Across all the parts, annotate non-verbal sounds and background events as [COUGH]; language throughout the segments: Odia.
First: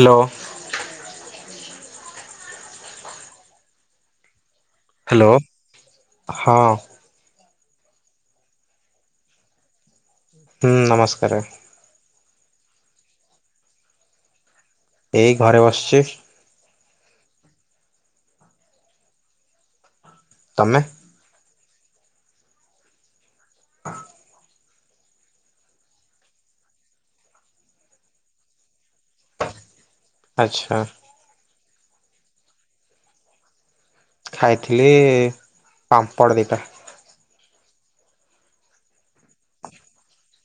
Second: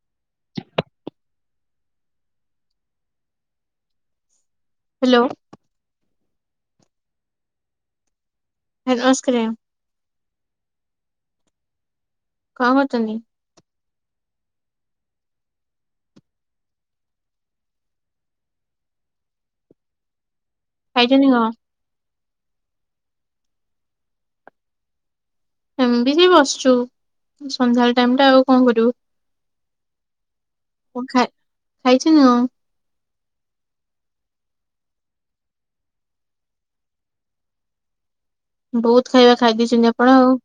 ହାଲୋ। ହ୍ୟାଲୋ ହାଲୋ ହଁ। ଲୋ ନମସ୍କାର ମାମ। ହୁଁ ନମସ୍କାର। କଣ କରୁଛନ୍ତି। ଏଇ ଘରେ ବସିଛି। ତମେ। ଖାଇଚନ୍ତି କଁ। ଏମିତି ହି ବସିଛୁ ସନ୍ଧ୍ୟାବେଳେ ଟାଇମ ଟା ଆଉ କଣ କରିବୁ। ଆଚ୍ଛା। କଣ ଖାଇ ଖାଇଛନି କଁ। ଖାଇଥିଲି ପାମ୍ପଡ଼ ଦିଟା। ବହୁତ ଖାଇବା ଖାଇ ଦେଇଛନ୍ତି ଆପଣ ଆଉ।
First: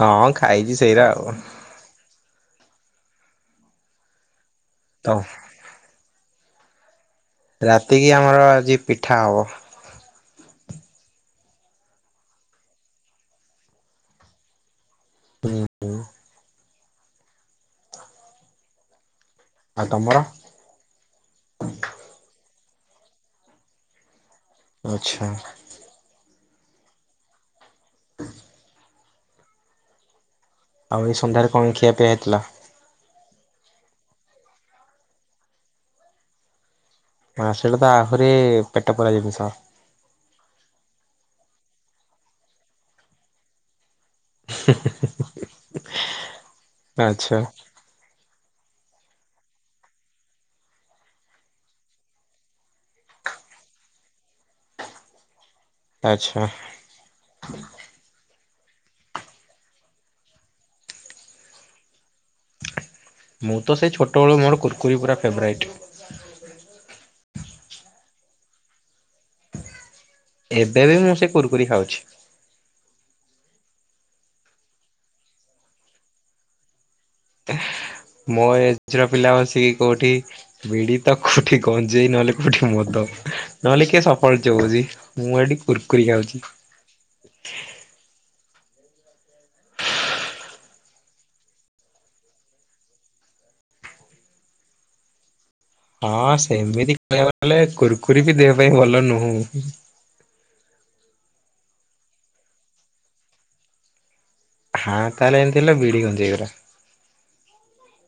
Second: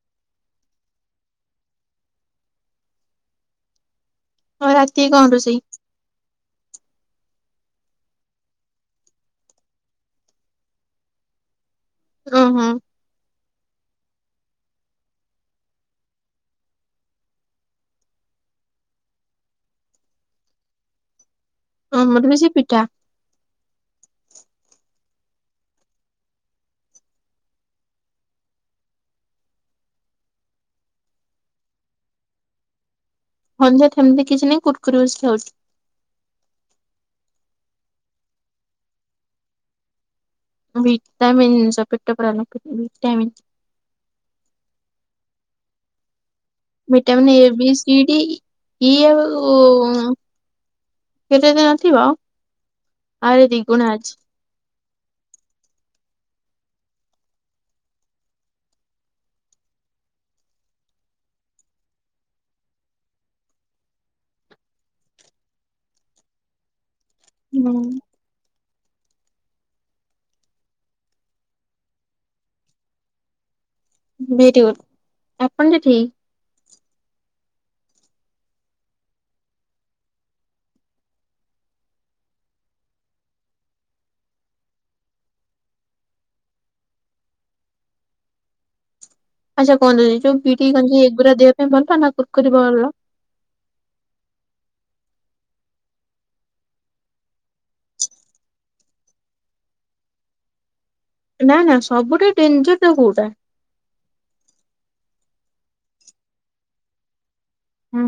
ହଁ ଖାଇଛି ସେଇରା ଆଉ। ଆଉ ରାତି କି ତ କଣ ରୋସେଇ। ରାତିକି ଆମର ଆଜି ପିଠା ହବ। ଉଁ ହୁଁ। ହୁଁ। ଆଉ ତମର। ଆମର ବି ସେଇ ପିଠା। ଆଛା। ଆଉ ଏଇ ସନ୍ଧ୍ୟାରେ କଣ ଖିଆ ପିଆ ହେଇଥିଲା? ସନ୍ଧ୍ୟାରେ ସେମିତି କିଛି ନାଇଁ କୁରୁକୁରି ବସିକି ଖାଉଛି। ହଁ ସେଇଟା ତ ଆହୁରି ପେଟ ପୁରା ଜିନିଷ। ଭିଟାମିନ ଜିନିଷ ପେଟ ପୁରା ନୁହେଁ ଭିଟାମିନ। ହେ ହେ ହେ ହେ। Vitamin A B C D E ଆଉ କେତେ ଯେ ନଥିବ ଆରେ ଦିଗୁଣା ଅଛି। ଆଚ୍ଛା। ମୁଁ ତ ସେଇ ଛୋଟବେଳୁ ମୋର କୁର୍କୁରି ପୁରା ଫେଭରାଇଟ୍। ହୁଁ। ଏବେ ବି ମୁଁ ସେ କୁୁରକୁରି ଖାଉଛି। ଭେରିଗୁଡ଼ ଆପଣ ଯେ ଠିକ୍। ମୋ ଏଜ ର ପିଲା ବସିକି କୋଉଠି ବିଡି ତ କୋଉଠି ଗଞ୍ଜେଇ ନହେଲେ କୋଉଠି ମଦ ନହେଲେ କିଏ ସଫଳ ଚୋବାଉଛି। ମୁଁ ଏଠି କୁୁରକୁରି ଖାଉଛି। ଆଚ୍ଛା କୁହନ୍ତୁ ଏ ଯୋଉ ବିଡିି ଗଞ୍ଜେଇ ଏଗୁରା ଦେହ ପାଇଁ ଭଲ ନା କୁର୍କୁରି ଭଲ। ହଁ ସେମିତି କହିବାକୁ ଗଲେ କୁୁରକୁରି ବି ଦେହ ପାଇଁ ଭଲ ନୁହଁ। ନା ନା ସବୁଠୁ ଡେଞ୍ଜର ଟା କୋଉଟା। ହଁ ତାଲେ ଏମତି ହେଲେ ବିଡ଼ି ଗଞ୍ଜେଇ ଗୁରା। ହୁଁ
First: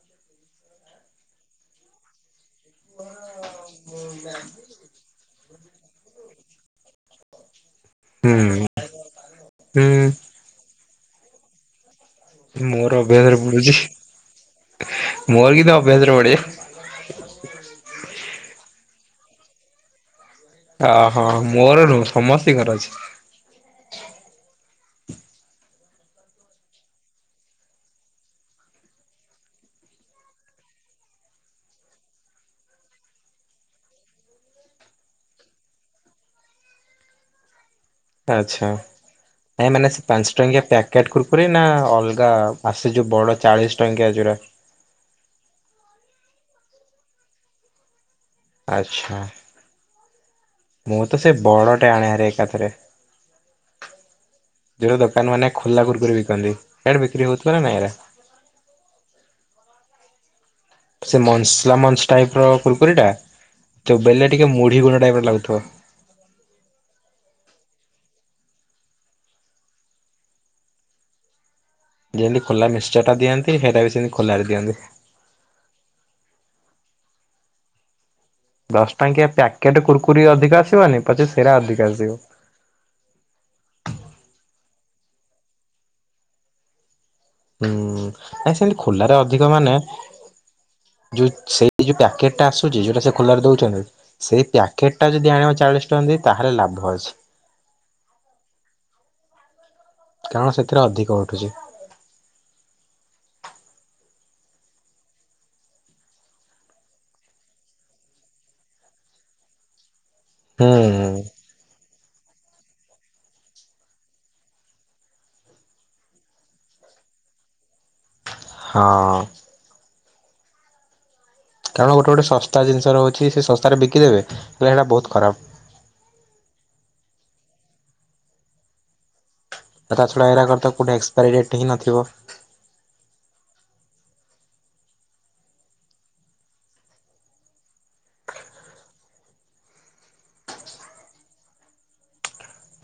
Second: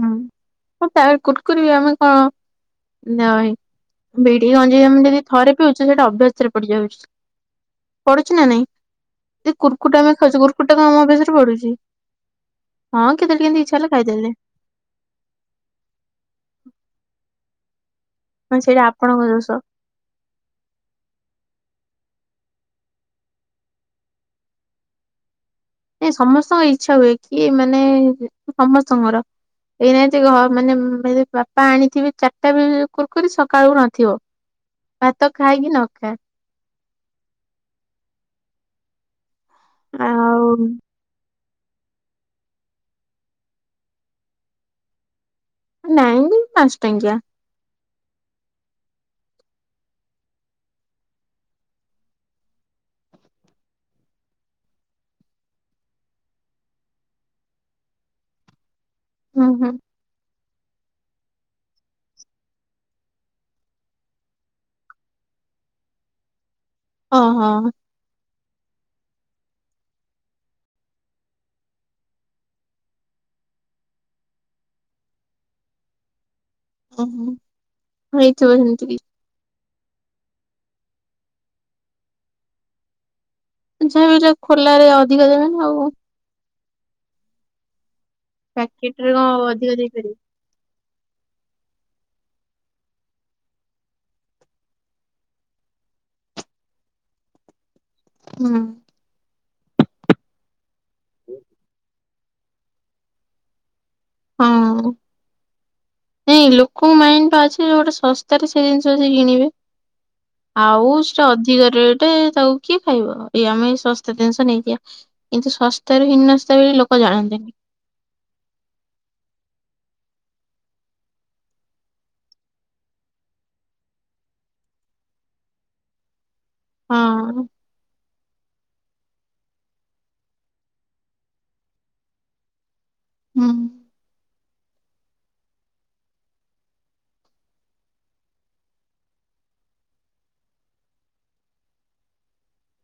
[UNINTELLIGIBLE] କୁରୁକୁରି ଆମେ କଣ ନାଇଁ ବିଡି ଗଞ୍ଜେଇ ଯେମିତି କି ଥରେ ପିଉଛନ୍ତି ସେଇଟା ଅଭ୍ୟାସ ରେ ପଡିଯାଉଛି। ପଢୁଚି ନା ନାଇଁ, ହୁଁ। ଏ କୁରକୁରି ଟା ହୁଁ ଆମେ ଖାଉଛୁ କୁରକୁରି ଟା କଣ ଆମ ଅଭ୍ୟାସରେ ପଡୁଛି। ମୋର ହଁ ଅଭ୍ୟାସରେ କେତେବେଳେ କେମିତି ପଡୁଚି, ଇଚ୍ଛା ହେଲା ଖାଇଦେଲେ ମୋର କିନ୍ତ ଅଭ୍ୟାସରେ ପଡ଼ିଯାଉ- [INAUDIBLE] ହଁ ସେଇଟା ଆପଣଙ୍କ ଦୋଷ। ଓହୋ ମୋର ନୁହଁ ସମସ୍ତିଙ୍କର ଅଛି ସମସ୍ତଙ୍କ ଇଛା ହୁଏ କି ମାନେ ସମସ୍ତଙ୍କର ଏଇନାଇ ଯେ ଘ ମାନେ ବାପା ଆଣିଥିବେ ଚାରିଟା ବି କୁରୁକୁରୀ ସକାଳକୁୁ ନଥିବ ଭାତ ଖାଏକି ନ ଖାଏ ଆଚ୍ଛା ଆ ମାନେ ସେ ପାଞ୍ଚ ଟଙ୍କିଆ ଆଉ ପ୍ୟାକ୍ କେଟ୍ କୁରକୁରେ ନା ଅଲଗା ଆସେ ଯୋଉ ବଡ ଚାଳିଶ ଟଙ୍କିଆ ଯଉଟା ନାଇଁ ପାଞ୍ଚ ଟଙ୍କିଆ ଆଚ୍ଛା ମୁଁ ତ ସେ ବଡ଼ଟେ ଆଣାହାରେ ଏକାଥରେ ଯୋଉ ଦୋକାନ ମାନେ ଖୋଲା କୁରୁକୁରୀ ବିକନ୍ତି। ସିଆଡେ ବିକ୍ରି ହଉଥିବ ନା ନାଇଁ ଏରା। ହୁଁ ହୁଁ। ସେ ମନସ୍ଲମନ୍ ଟାଇପସ ର କୁଲକୁରି ଟା ତୋ ବେଲେ ଟିକେ ମୁଢି ଗୁଣ୍ଡ ଟାଇପର ଲାଗୁଥିବ। ଓହୋ ହ ହ ହ ଯେମିତି ଖୋଲା ମିିକସଚରଟା ଦିଅନ୍ତି, ସେଇଟା ବି ସେମିତି ଖୋଲାରେ ଦିଅନ୍ତି। ଓ ହୋ। ହେଇଥିବ ଦଶ ଟଙ୍କିଆ ପ୍ୟାକେଟ କୁୁରକୁରି ଅଧିକ ଆସିବନି ପଛେ ସେରା ଅଧିକ ଆସିବ। ଯାହା ବି ଯା ଖୋଲାରେ ଅଧିକ ଦେବେନା ଆଉ। ହୁଁ ନାଇଁ ସେମତି ପ୍ୟାକେଟ ରେ ଖୋଲାରେ କଣ ଅଧିକ ମାନେ ଦେଇପାରିବେ। ଯୋଉ ସେଇ ଯୋଉ ପ୍ୟାକେଟଟା ଆସୁଛି ଯୋଉଟା ସେ ଖୋଲାରେ ଦଉଛନ୍ତି। ସେଇ ପ୍ୟାକେଟ ଟା ଯଦି ଆଣିବ ଚାଳିଶ ଟଙ୍କା ଦେଇ ତାହେଲେ ଲାଭ ଅଛି। ହୁଁ। କାରଣ ସେଥିରେ ଅଧିକ ଉଠୁଛି ହଁ ନାଇଁ ଲୋକଙ୍କ ମାଇଣ୍ଡ ଟା ଅଛି ଜଉଠି ଶସ୍ତାରେ ସେ ଜିନିଷ ଯାଇ କିଣିବେ ହୁଁ ଆଉ ସେଟା ଅଧିକ ରେଟ ତାକୁ କିଏ ଖାଇବ। ଇଏ ଆମେ ଏଇ ଶସ୍ତା ଜିନିଷ ନେଇଯିବା। କିନ୍ତୁ ଶସ୍ତା ରୁ ହିନସ୍ତା ବୋଲି ଲୋକ ଜାଣନ୍ତିନି। ହଁ। କାରଣ ଗୋଟେ ଗୋଟେ ଶସ୍ତା ଜିନିଷ ରହୁଚିପ୍ସ ସେ ଶସ୍ତାରେ ବିକିଦବେ। ହେଲେ ହେଇଟା ବହୁତ ଖରାପ। ହଁ। ତା ଛଡ଼ା ଏରାକର ତ କୋଉଠି ଏକ୍ସପାରି ଡେଟ ହିଁ ନଥିବ। ହୁଁ।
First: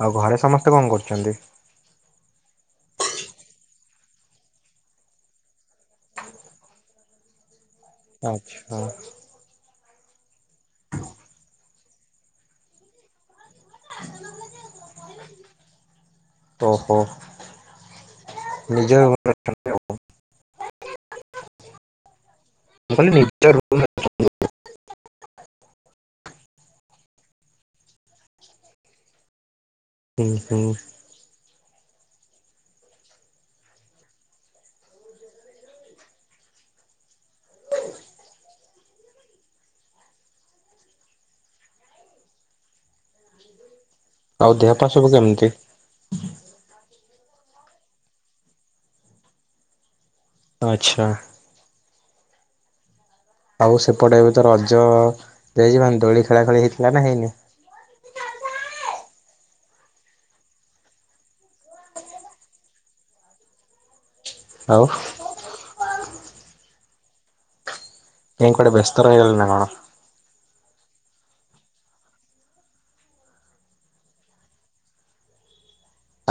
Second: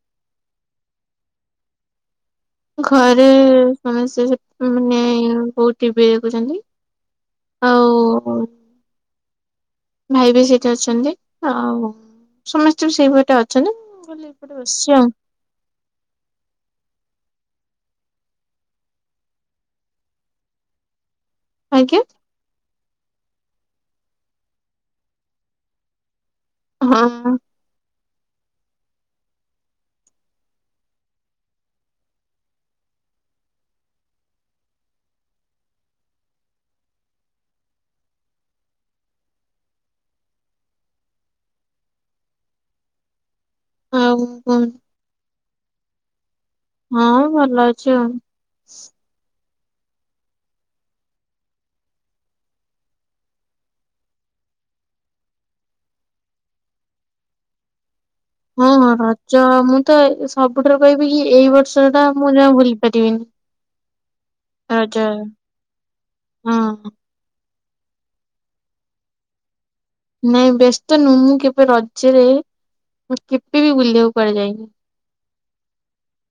ଆଉ ଘରେ ସମସ୍ତେ କଣ କରୁଛନ୍ତି? ଘରେ ସମସ୍ତେ ମାନେ ବୋଉ ଟିଭି ଦେଖୁଛନ୍ତି। ଆଉ ଆଚ୍ଛା ଆଚ୍ଛା। ଭାଇ ବି ସେଇଠି ଅଛନ୍ତି ଆଉ ସମସ୍ତେ ବି ସେଇପଟେ ଅଛନ୍ତି। ମୁଁ ଖାଲି ଏପଟେ ବସିଚି ଆଉ। ଓ ହୋ। ନିଜ। [UNINTELLIGIBLE] ଆଜ୍ଞା? [UNINTELLIGIBLE] ହଁ। ଉଁ ହୁଁ। ଆଉ ଦେହ ପା ସବୁ କେମିତି? ହଁ ଭଲ ଅଛି ଆଉ। ଆଚ୍ଛା। ଆଉ ସେପଟେ ଏ ବି ତ ରଜ [UNINTELLIGIBLE] ଦୋଳି ଖେଳା ଖେଳି ହେଇଥିଲା ନା ହେଇନି? ହଁ ହଁ ରଜ ମୁଁ ତ ସବୁଠାରୁ କହିବି କି ଏଇ ବର୍ଷ ଟା ମୁଁ ଜମା ଭୁଲି ପାରିବିନି। ଆଉ [UNINTELLIGIBLE] ହଁ। ନାଇଁ କୁଆଡ଼େ ବେସ୍ତ ରହିଗଲ ନା କଣ? ନାଇଁ ବ୍ୟସ୍ତ ତ ନୁହଁ। ମୁଁ କେବେ ରଜରେ ମୁଁ କେବେ ବି ବୁଲିବାକୁ କୁଆଡେ ଯାଇନି।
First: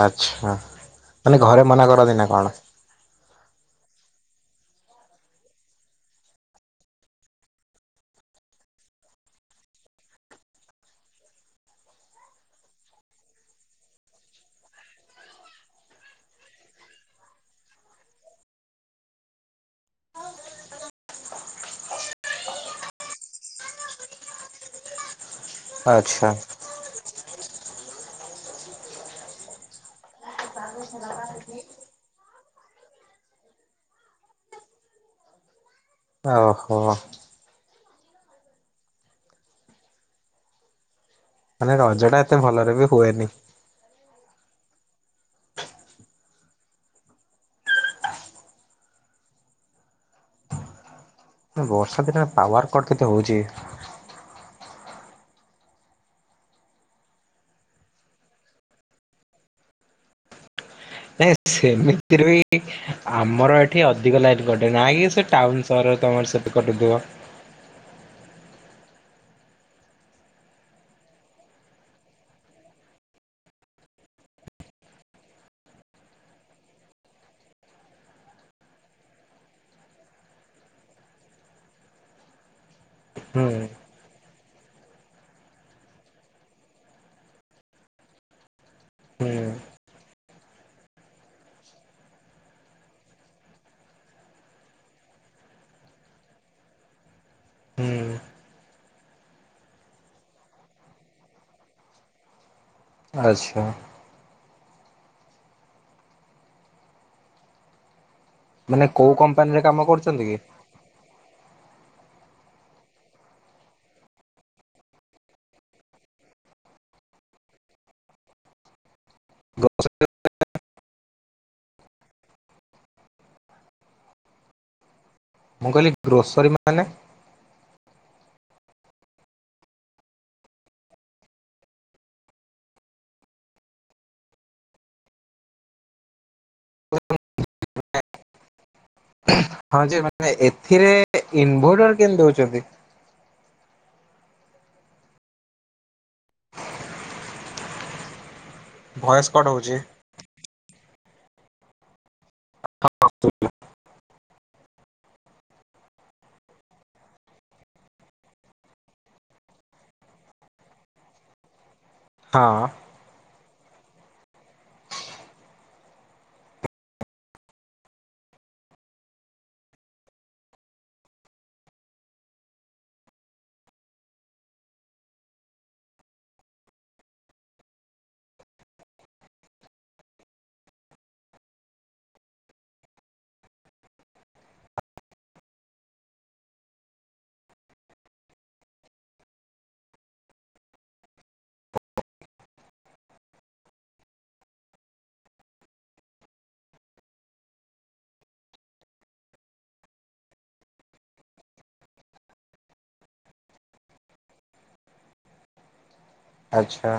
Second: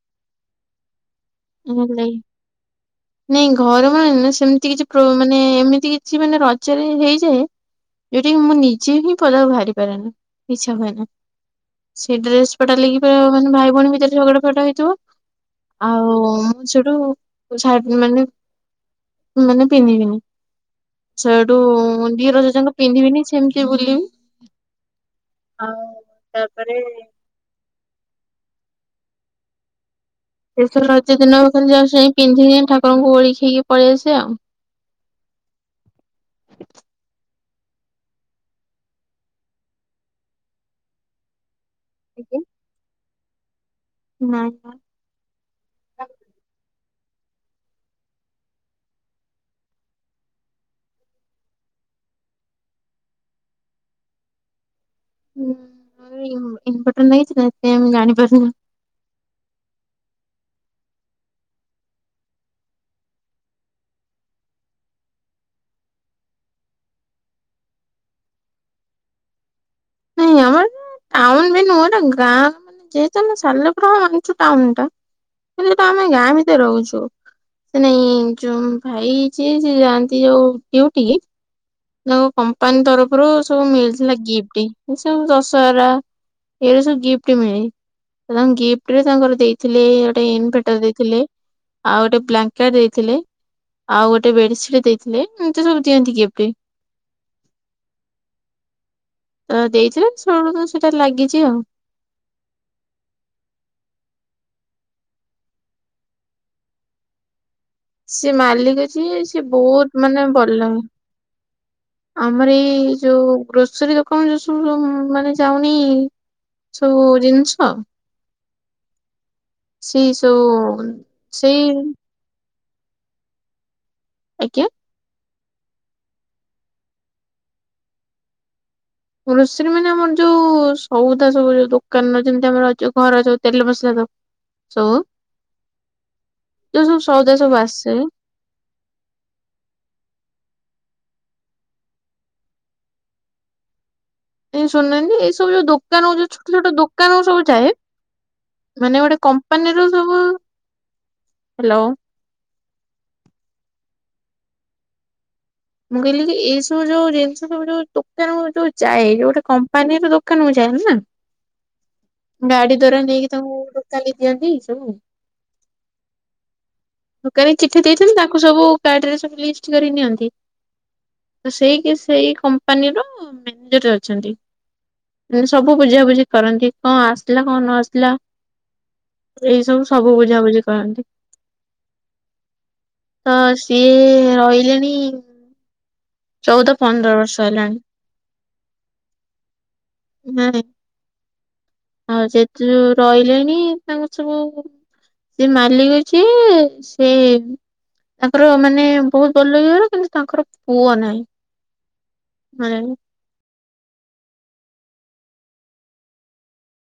ଆଚ୍ଛା। ମାନେ ଘରେ ମନା ହେଲାକି କରନ୍ତି ନା କଣ? ନାଇଁ ଘର ମାନେ ନା ସେମିତି କିଛି ମାନେ ଏମିତି କିଛି ମାନେ ରଜରେ ହେଇଯାଏ ଯୋଉଟା କି ମୁଁ ନିଜେ ହିଁ ପଦାକୁ ବାହାରି ପାରେନି। ଇଚ୍ଛା ହୁଏନି। ସେ ଡ୍ରେସ ପଟା ଲାଗି ମାନେ ଭାଇ ଭଉଣୀ ଭିତରେ ଝଗଡା ଫଟା ହେଇଥିବ। ଆଉ ମୁଁ ସେଠୁ ମାନେ ମାନେ ପିନ୍ଧିବିନି। ସେଇଠୁ ଦି ରଜ ଜାକ ପିନ୍ଧିବିନି ସେମିତି ବୁଲିବି। ଆଉ ଆଚ୍ଛା ତାପରେ ପ୍ରଥମ ରଜ ଦିନ ଖାଲି ଯାହା ସେମିତି ପିନ୍ଧିକି ଠାକୁରଙ୍କୁ ଓଳିକି ହେଇକି ପଳେଇଆସେ ଆଉ। ଓହୋ। ମାନେ ରଜ ଟା ଏତେ ଭଲରେ ବି ହୁଏନି। ନାଇଁ ପା। ବର୍ଷା ଦିନେ ପାୱାର କଟ୍ କେତେ ହଉଚି। ହୁଁ। ଆମର ଇନ୍ଭର୍ଟର ଲାଗିଚି ନା ହେଥିପାଇଁ ମୁଁ ଜାଣିପାରୁନି। ନାଇଁ ସେମିତି ରେ ବି ଆମର ଏଠି ଅଧିକ ଲାଇନ୍ କଟେ। ନା କି ସେ ଟାଉନ ସହର ତମର ସେଠି କଟୁଥିବ। [UNINTELLIGIBLE] ଟାଉନ ବି ନୁହଁ, ଏଟା ଗାଁ। ମାନେ ଯେହେତୁ ଆମେ ସାଲେପୁର [UNINTELLIGIBLE] ଟାଉନ ଟା। ମାନେ ହେଟା ଆମେ ଗାଁ ଭିତରେ ରହୁଚୁ। ସେ ନାଇଁ ଯୋଉ ଭାଇ ଯିଏ ସେ ଯାଆନ୍ତି ଯୋଉ ଡ୍ୟୁଟି ତାଙ୍କୁ କମ୍ପାନୀ ତରଫରୁ ହୁଁ ସବୁ ମିଳି ମାନେ ଗିଫ୍ଟ। ସବୁ ଦଶହରା ଏଇରା ସବୁ ଗିଫ୍ଟ ମିଳେ। ମାନେ ତାଙ୍କୁ ଗିଫ୍ଟ ରେ ହୁଁ ତାଙ୍କର ଦେଇଥିଲେ ଗୋଟେ ଇନ୍ଭର୍ଟର୍ ଦେଇଥିଲେ। ଆଉ ଗୋଟେ ବ୍ଲାଙ୍କେଟ ଦେଇଥିଲେ। ଆଉ ଗୋଟେ ବେଡସିଟ୍ ଦେଇଥିଲେ ଏମତି ସବୁ ଦିଅନ୍ତି ଗିଫ୍ଟ। ହୁଁ ତ ଦେଇଥିଲେ ସେଉଠୁ ତ ସେଟା ଲାଗିଚି ଆଉ। ଆଚ୍ଛା। ସେ ମାଲିକ ମାନେ କୋଉ ଯିଏ ସିଏ କମ୍ପାନୀରେ କାମ ବହୁତ କରୁଛନ୍ତି ମାନେ କି? ଭଲ। ଆମର ଏଇ ଯୋଉ ଗ୍ରୋସରୀ ଦୋକାନ ଯୋଉ ସବୁ ମାନେ ଯାଉନି ସବୁ ଜିନିଷ ସେଇ ସବୁ ସେଇ ଆଜ୍ଞା। ମୁଁ କହିଲି ଗ୍ରୋସରୀ ମାନେ? ଗ୍ରୋସରୀ ମାନେ ଆମର ଯୋଉ ସଉଦା ସବୁ ଯୋଉ ଦୋକାନ ଯେମିତି ଆମର ଯୋଉ ଘର ଯୋଉ ତେଲ ମସଲା ଦ ସ ଯୋଉ ସବୁ ସଉଦା ସବୁ ଆସେ। ହଁ ଯେ ମାନେ ଏଥିରେ ଇନଭଟର କେମିତି ଦଉଚନ୍ତି? ଏ ଶୁଣନାହାନ୍ତି ଏଇ ସବୁ ଯୋଉ ଦୋକାନ ହଉଚୁ ଛୋଟ ଛୋଟ ଦୋକାନ ଆମେ ସବୁ ଯାଏ। ମାନେ ଗୋଟେ ଭଏସ କଟ ହଉଛି। କମ୍ପାନୀର ସବୁ ହାଲୋ [INAUDIBLE] ମୁଁ କହିଲି କି ଯେ ଏଇ ସବୁ ଯୋଉ ଜିନିଷ ସବୁ ଯୋଉ ଦୋକାନରୁ ଯୋଉ ଯାଏ। ଯୋଉଟା କମ୍ପାନୀର ଦୋ ଦୋକାନ କୁ ଯା ନା ହଁ ଗାଡି ଦ୍ଵାରା ନେଇକି ତାଙ୍କୁ ଦୋକାଲି ଦିଅନ୍ତି ସବୁ। ଦୋକାନୀ ଚିଠି ଦେଇଛନ୍ତି ତାଙ୍କୁ ସବୁ କାର୍ଡ ରେ ସବୁ ଲିଷ୍ଟ କରି ନିଅନ୍ତି। ତ ସେଇ କିି ସେଇ କମ୍ପାନୀର ମ୍ୟାନେଜର୍ ରେ ଅଛନ୍ତି। ରେ ସବୁ ବୁଝାାବୁଝି କରନ୍ତି କଣ ଆସିଲା କଣ ନ ଆସିଲା। ଏଇ ସବୁ ସବୁ ବୁଝାବୁଝି କରନ୍ତି। ତ ସିଏ ରହିଲେଣି ଚଉଦ ପନ୍ଦର ବର୍ଷ ହେଲାଣି। ନାଇ ଆଉ ଯେତେ ଯୋଉ ରହିଲେଣି ତାଙ୍କର ସବୁ ସେ ମାଲିକ ଯିଏ ସେ ତାଙ୍କର ମାନେ ବହୁତ ବଡ଼ ଲୋକି ଘର କିନ୍ତୁ ତାଙ୍କର ପୁଅ ନାହିଁ। [UNINTELLIGIBLE] ଆଚ୍ଛା।